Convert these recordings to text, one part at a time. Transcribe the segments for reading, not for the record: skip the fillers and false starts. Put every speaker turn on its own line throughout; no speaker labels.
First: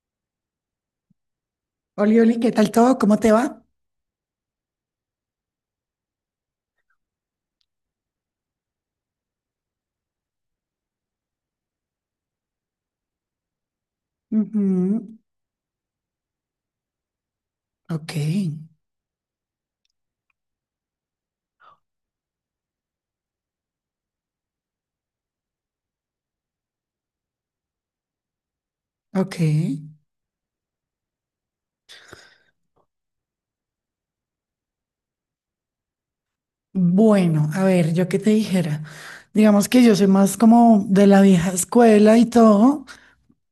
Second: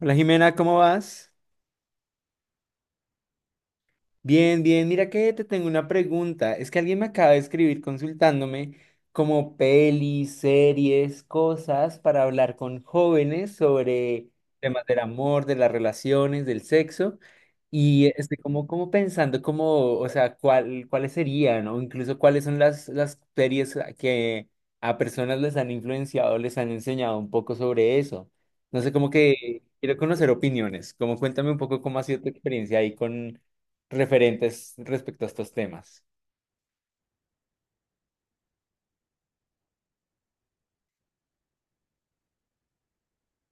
Hola Jimena, ¿cómo vas?
Oli, Oli, ¿qué tal todo? ¿Cómo te va?
Bien, bien, mira que te tengo una pregunta. Es que alguien me acaba de escribir consultándome como pelis, series, cosas para hablar con jóvenes sobre temas del
Ujú.
amor, de las relaciones, del sexo. Y
Ok,
estoy como pensando como, o sea, cuáles serían, o incluso cuáles son las series que a personas les han influenciado, les han enseñado un poco sobre eso. No sé, como
ok.
que quiero conocer opiniones. Como cuéntame un poco cómo ha sido tu experiencia ahí referentes respecto a estos temas.
Bueno, a ver, yo qué te dijera. Digamos que yo soy más como de la vieja escuela y todo,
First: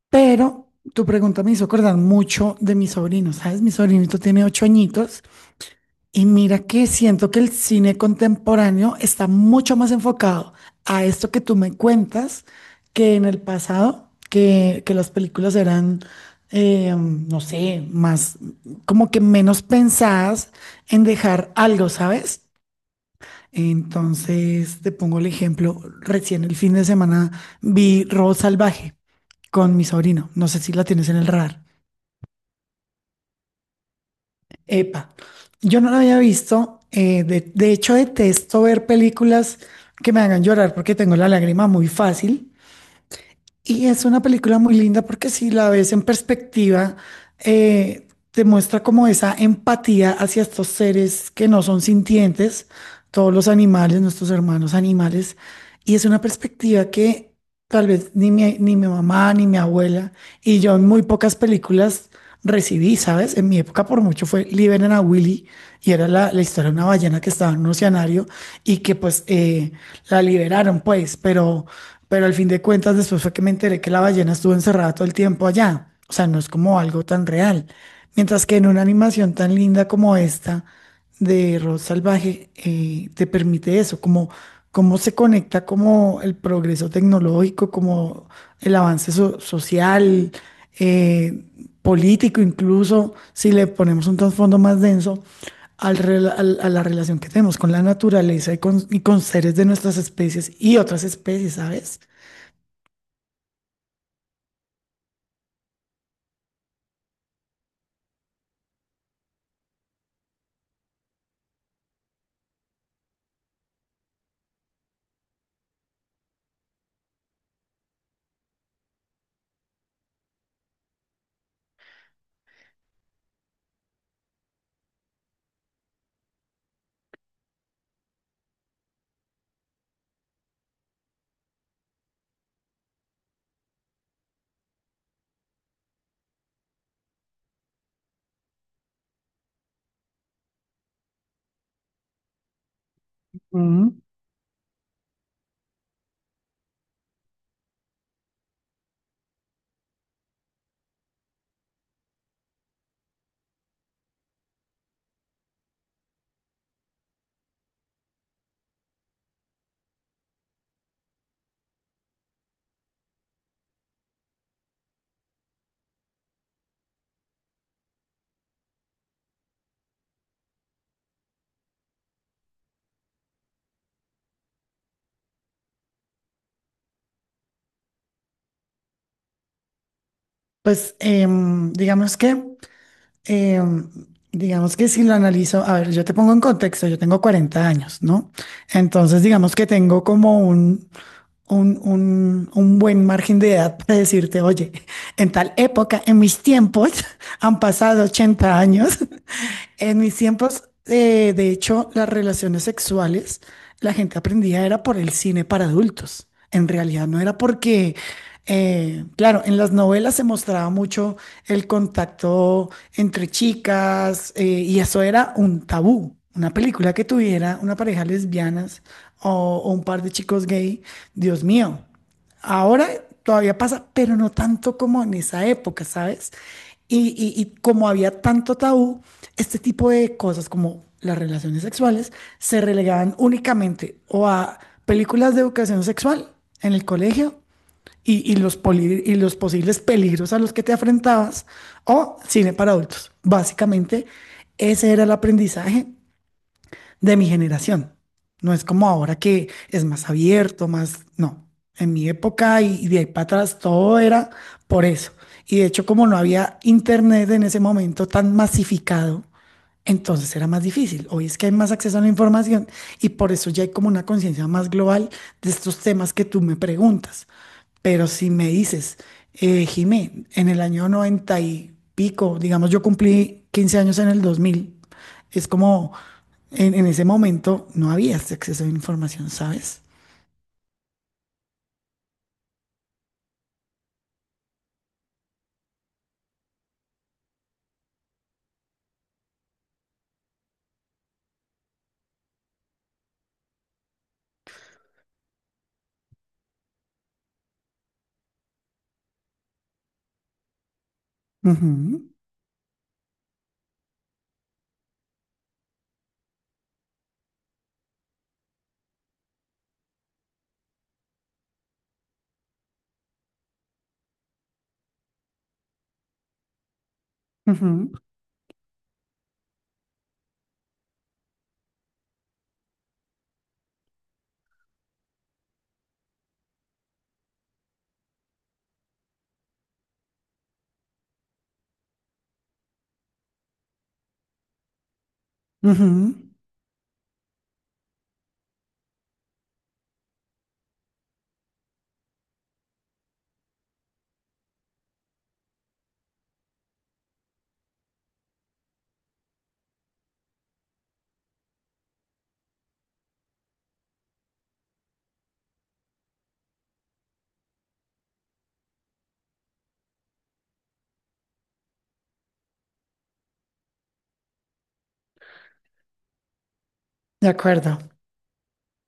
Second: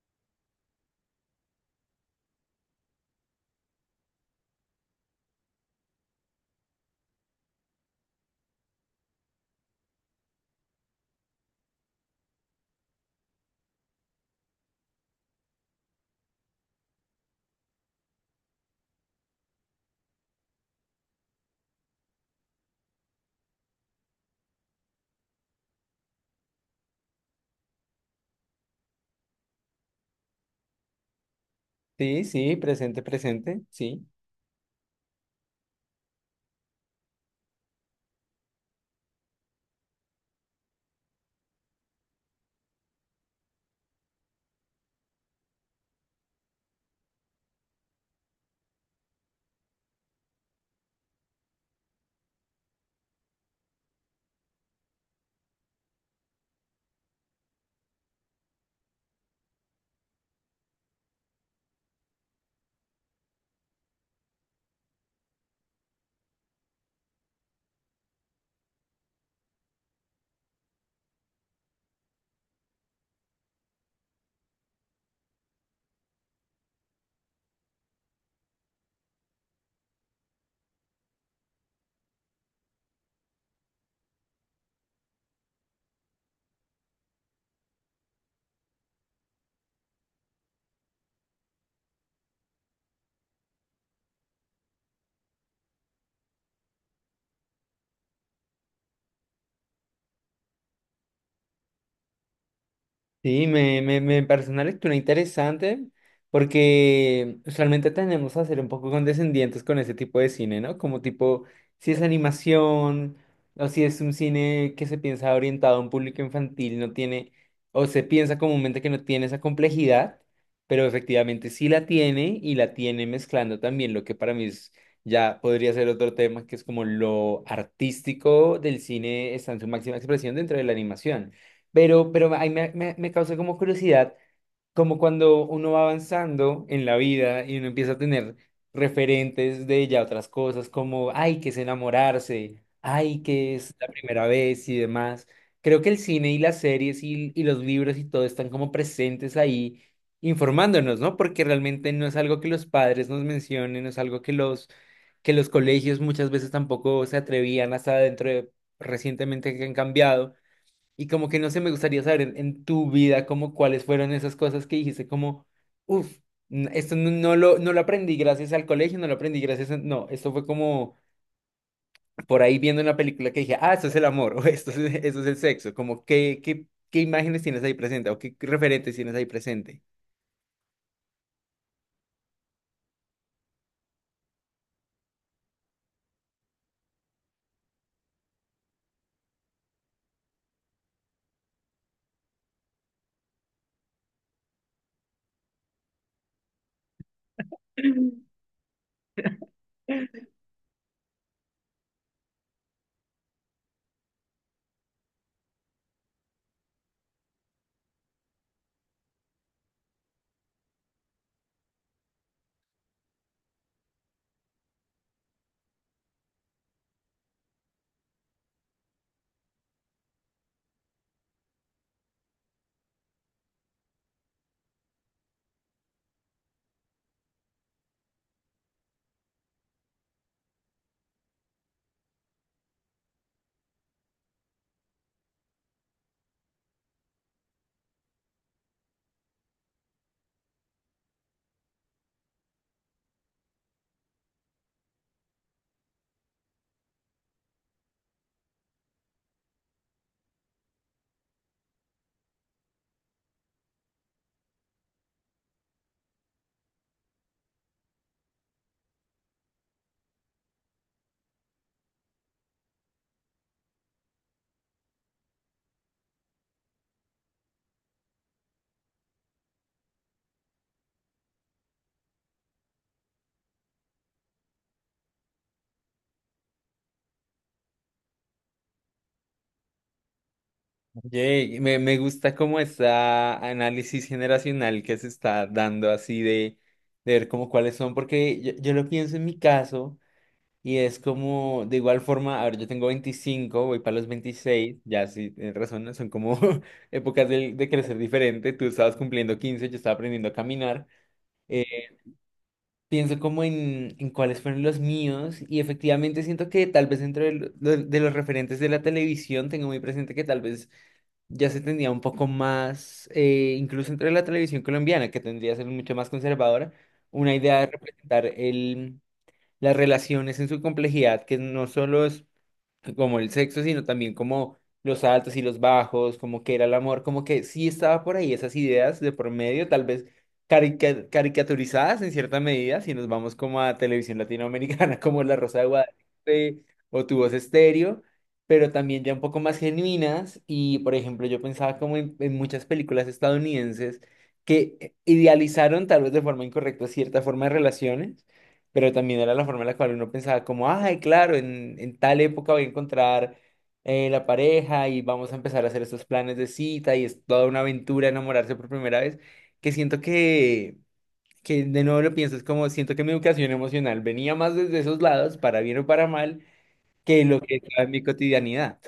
pero tu pregunta me hizo acordar mucho de mi sobrino, ¿sabes? Mi sobrinito tiene 8 añitos. Y mira que siento que el cine contemporáneo está mucho más enfocado a esto que tú me cuentas que en el pasado, que las películas eran, no sé, más como que menos pensadas en dejar algo, ¿sabes? Entonces, te pongo el ejemplo, recién el fin de semana vi Road Salvaje con mi sobrino, no sé si la tienes en el radar.
Sí, sí, presente, presente, sí.
Epa, yo no la había visto. De hecho, detesto ver películas que me hagan llorar porque tengo la lágrima muy fácil. Y es una película muy linda porque si la ves en perspectiva, eh, te muestra como esa empatía hacia estos seres que no son sintientes, todos los animales, nuestros hermanos animales. Y es una perspectiva que tal vez ni mi mamá ni mi abuela y yo en muy pocas películas recibí, ¿sabes? En mi época por mucho fue Liberen a Willy y era la historia de una ballena que estaba en un oceanario y que pues la liberaron pues, pero al fin de cuentas después fue que me enteré que la ballena estuvo encerrada todo el tiempo allá. O sea, no es como algo tan real. Mientras que en una animación tan linda como esta, de Rod Salvaje te permite eso, como cómo se conecta como el progreso tecnológico, como el avance social, eh, político, incluso si le ponemos un trasfondo más denso a la relación que tenemos con la naturaleza y y con seres de nuestras especies y otras especies, ¿sabes?
Sí, me parece una lectura interesante porque usualmente tendemos a ser un poco condescendientes con ese tipo de cine, ¿no? Como tipo, si es animación o si es un cine que se piensa orientado a un público infantil, no tiene, o se piensa comúnmente que no tiene esa complejidad, pero efectivamente sí la tiene y la tiene mezclando también lo que para mí es- ya podría ser otro tema, que es como lo artístico del cine está en su máxima expresión dentro de la animación. Pero ahí me causa como curiosidad, como cuando uno va avanzando en la vida y uno empieza a tener referentes de ya otras cosas, como, ay, que es enamorarse, ay, que es la
Mm.
primera vez y demás. Creo que el cine y las series y los libros y todo están como presentes ahí informándonos, ¿no? Porque realmente no es algo que los padres nos mencionen, no es algo que que los colegios muchas veces tampoco se atrevían hasta dentro de recientemente que han cambiado y como que no sé, me gustaría saber en tu vida como cuáles fueron esas cosas que dijiste como, uff, esto no, no lo aprendí gracias al colegio, no lo aprendí gracias a... No, esto fue como por ahí viendo una película que dije, ah, esto es el amor, o esto es el sexo, como qué imágenes tienes ahí presente o qué referentes tienes ahí presente.
Pues Eh, digamos que si lo analizo, a ver, yo te pongo en contexto, yo tengo 40 años, ¿no? Entonces, digamos que tengo como un buen margen de edad para decirte, oye, en tal época, en mis tiempos, han pasado 80 años, en mis tiempos, de hecho, las relaciones sexuales, la gente aprendía era por el cine para adultos. En realidad no era porque, claro, en las novelas se mostraba mucho el contacto entre chicas y eso era un tabú. Una película que tuviera una pareja lesbianas o un par de chicos gay, Dios mío. Ahora todavía pasa, pero no tanto como en esa época, ¿sabes? Y como había tanto tabú, este tipo de cosas como las relaciones sexuales se relegaban únicamente o a películas de educación sexual en el colegio y los posibles peligros a los que te enfrentabas o cine para adultos. Básicamente, ese era el aprendizaje de mi generación. No es como ahora que es más abierto, más... No, en mi época y de ahí para atrás todo era por eso. Y de hecho, como no había internet en ese momento tan masificado, entonces era más difícil. Hoy es que hay más acceso a la información y por eso ya hay como una conciencia más global de estos temas que tú me preguntas. Pero si me dices, Jimé, en el año 90 y pico, digamos, yo cumplí 15 años en el 2000. Es como en ese momento no había este acceso a la información, ¿sabes?
Oye, me gusta como esta análisis generacional que se está dando así de ver como cuáles son, porque yo lo pienso en mi caso. Y es como, de igual forma, a ver, yo tengo 25, voy para los 26, ya sí, tienes razón, ¿no? Son como épocas del de crecer diferente, tú estabas cumpliendo 15, yo estaba aprendiendo a caminar, eh,
Ujú,
pienso como en cuáles fueron los míos y efectivamente siento que tal vez dentro de, de los referentes de la televisión tengo muy presente que tal vez ya se tendría un poco más, incluso entre la televisión colombiana, que tendría que ser mucho más conservadora, una idea de
ujú,
representar el... las relaciones en su complejidad, que no solo es como el sexo, sino también como los altos y los bajos, como que era el amor, como que sí estaba por ahí esas ideas de por medio, tal vez caricaturizadas en cierta medida, si nos vamos como a televisión latinoamericana, como La Rosa de
ujú.
Guadalupe o Tu Voz Estéreo, pero también ya un poco más genuinas y, por ejemplo, yo pensaba como en muchas películas estadounidenses que idealizaron tal vez de forma incorrecta cierta forma de relaciones, pero también era la forma en la cual uno pensaba como, ay, claro, en tal época voy a encontrar la pareja y vamos a empezar a hacer estos planes de cita y es toda una aventura enamorarse por primera vez, que siento que de nuevo lo pienso, es como siento que mi educación emocional venía más desde esos lados, para bien o para mal, que
De
lo que
acuerdo.
estaba en mi cotidianidad.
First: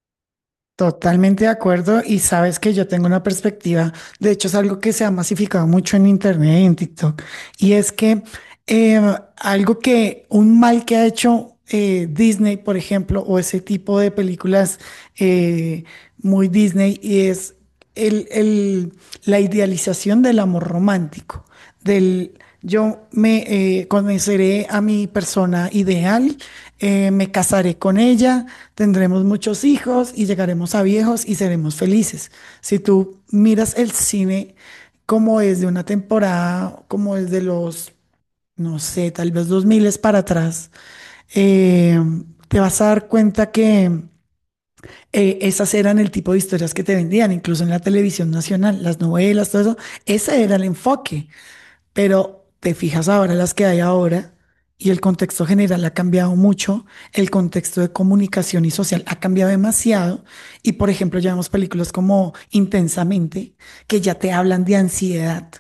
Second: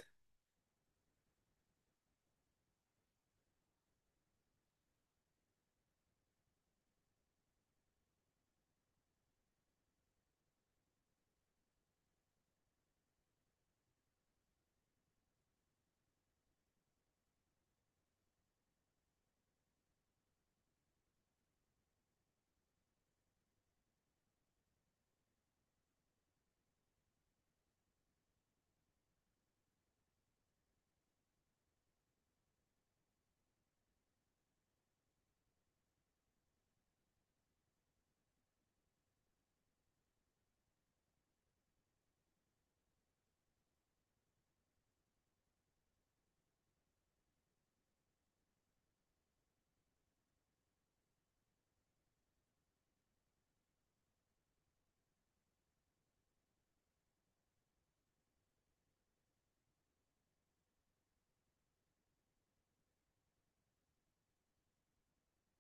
Totalmente de acuerdo y sabes que yo tengo una perspectiva, de hecho es algo que se ha masificado mucho en internet y en TikTok, y es que eh, algo que, un mal que ha hecho Disney, por ejemplo, o ese tipo de películas eh, muy Disney, y es el, el- la idealización del amor romántico, del yo me conoceré a mi persona ideal, me casaré con ella, tendremos muchos hijos y llegaremos a viejos y seremos felices. Si tú miras el cine como es de una temporada, como es de los, no sé, tal vez dos miles para atrás, eh, te vas a dar cuenta que esas eran el tipo de historias que te vendían, incluso en la televisión nacional, las novelas, todo eso, ese era el enfoque. Pero te fijas ahora las que hay ahora y el contexto general ha cambiado mucho, el contexto de comunicación y social ha cambiado demasiado y por ejemplo ya vemos películas como Intensamente que ya te hablan de ansiedad.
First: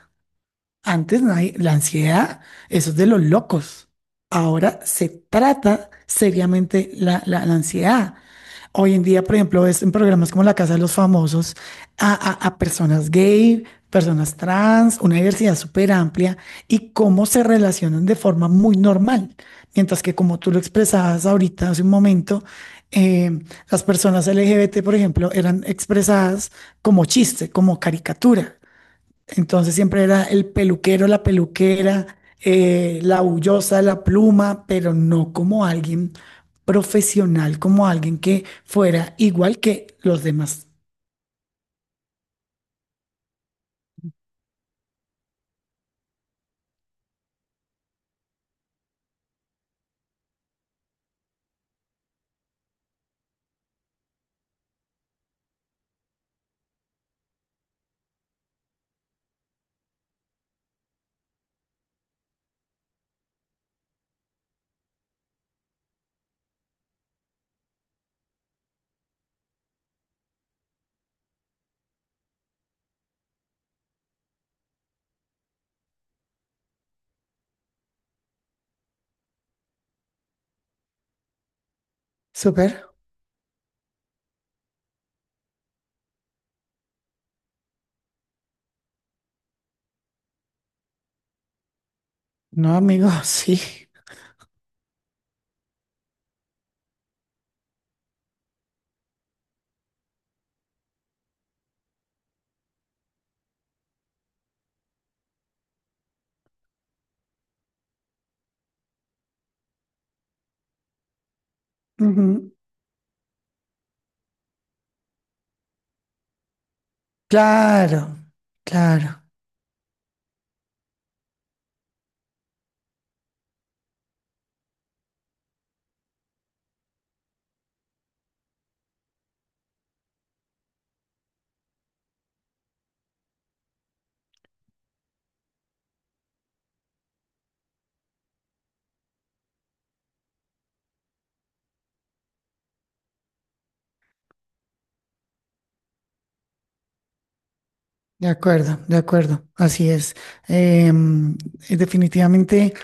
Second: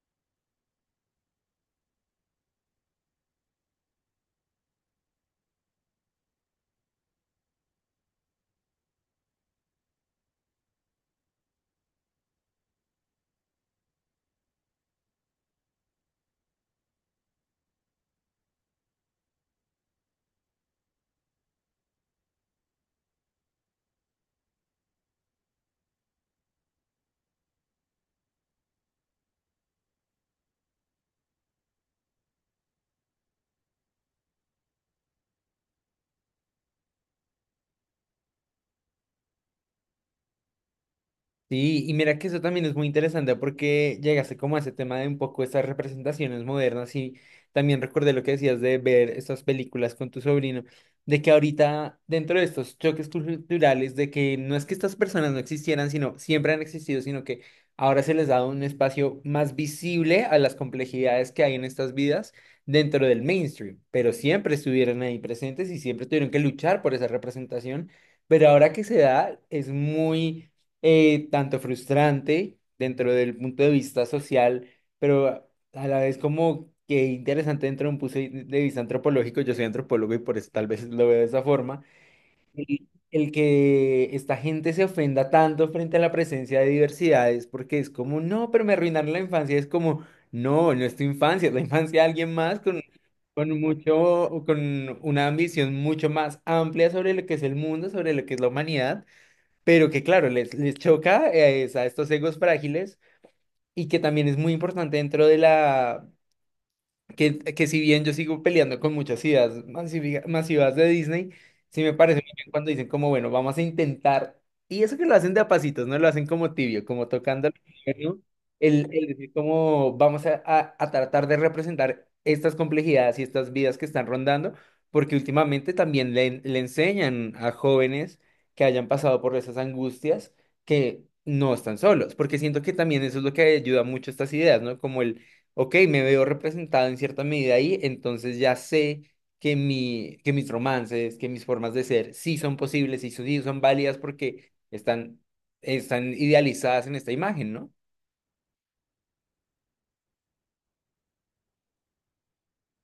Antes nadie- la ansiedad, eso es de los locos. Ahora se trata seriamente la ansiedad. Hoy en día, por ejemplo, ves en programas como La Casa de los Famosos a personas gay, personas trans, una diversidad súper amplia y cómo se relacionan de forma muy normal. Mientras que como tú lo expresabas ahorita hace un momento, eh, las personas LGBT, por ejemplo, eran expresadas como chiste, como caricatura. Entonces siempre era el peluquero, la peluquera, la bullosa, la pluma, pero no como alguien profesional, como alguien que fuera igual que los demás.
Sí, y mira que eso también es muy interesante porque llegaste como a ese tema de un poco estas representaciones modernas y también recordé lo que decías de ver estas películas con tu sobrino, de que ahorita dentro de estos choques culturales, de que no es que estas personas no existieran, sino siempre han existido, sino que ahora se les da un espacio más visible a las complejidades que hay en estas vidas dentro del mainstream, pero siempre estuvieron ahí presentes y siempre tuvieron que luchar por esa representación, pero ahora que se da es muy tanto frustrante dentro del punto de vista social, pero a la vez como que interesante dentro de un punto de vista antropológico. Yo soy antropólogo y por eso tal vez lo veo de esa forma.
Súper,
El que esta gente se ofenda tanto frente a la presencia de diversidades, porque es como, no, pero me arruinaron la infancia. Es como, no, no es tu infancia, es la infancia de alguien más
¿no, amigo?
con
Sí.
mucho, con una ambición mucho más amplia sobre lo que es el mundo, sobre lo que es la humanidad, pero que claro, les choca es a estos egos frágiles y que también es muy importante dentro de la, que si bien yo sigo peleando con muchas ideas masivas de Disney, sí me parece muy bien
Ujú.
cuando dicen como, bueno, vamos a intentar, y eso que lo hacen de a pasitos, no lo hacen como tibio, como tocando,
Claro,
¿no? El
claro.
decir como vamos a, a tratar de representar estas complejidades y estas vidas que están rondando, porque últimamente también le, le enseñan a jóvenes que hayan pasado por esas angustias que no están solos, porque siento que también eso es lo que ayuda mucho a estas ideas, ¿no? Como el ok, me veo representado en cierta medida ahí, entonces ya sé que, que mis romances, que mis formas de ser sí son posibles, sí, sí son válidas porque están, están idealizadas en esta imagen, ¿no?
De acuerdo, de acuerdo. Así es. Em, definitivamente,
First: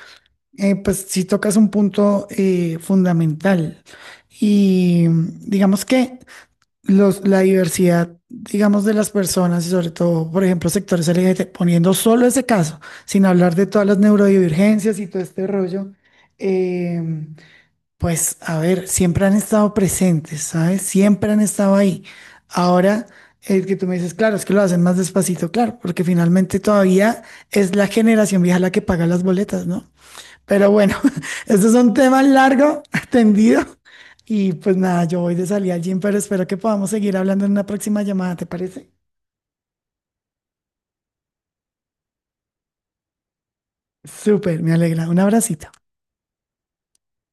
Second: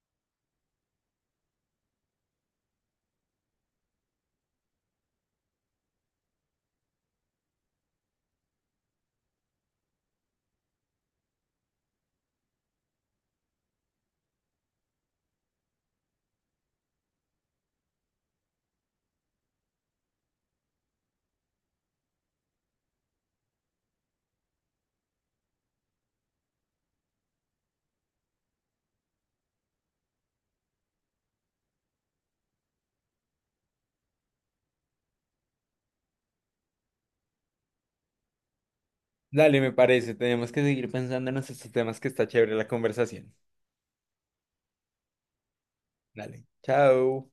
pues sí tocas un punto fundamental. Y digamos que... los, la diversidad, digamos, de las personas y sobre todo, por ejemplo, sectores LGBT, poniendo solo ese caso, sin hablar de todas las neurodivergencias y todo este rollo, eh, pues a ver, siempre han estado presentes, ¿sabes? Siempre han estado ahí. Ahora, el que tú me dices, claro, es que lo hacen más despacito, claro, porque finalmente todavía es la generación vieja la que paga las boletas, ¿no? Pero bueno, este es un tema largo, tendido y pues nada, yo voy de salida al gym, pero espero que podamos seguir hablando en una próxima llamada, ¿te parece?
Dale, me parece, tenemos que seguir pensando en estos temas que está chévere la conversación.
Súper, me alegra. Un abracito.
Dale, chao.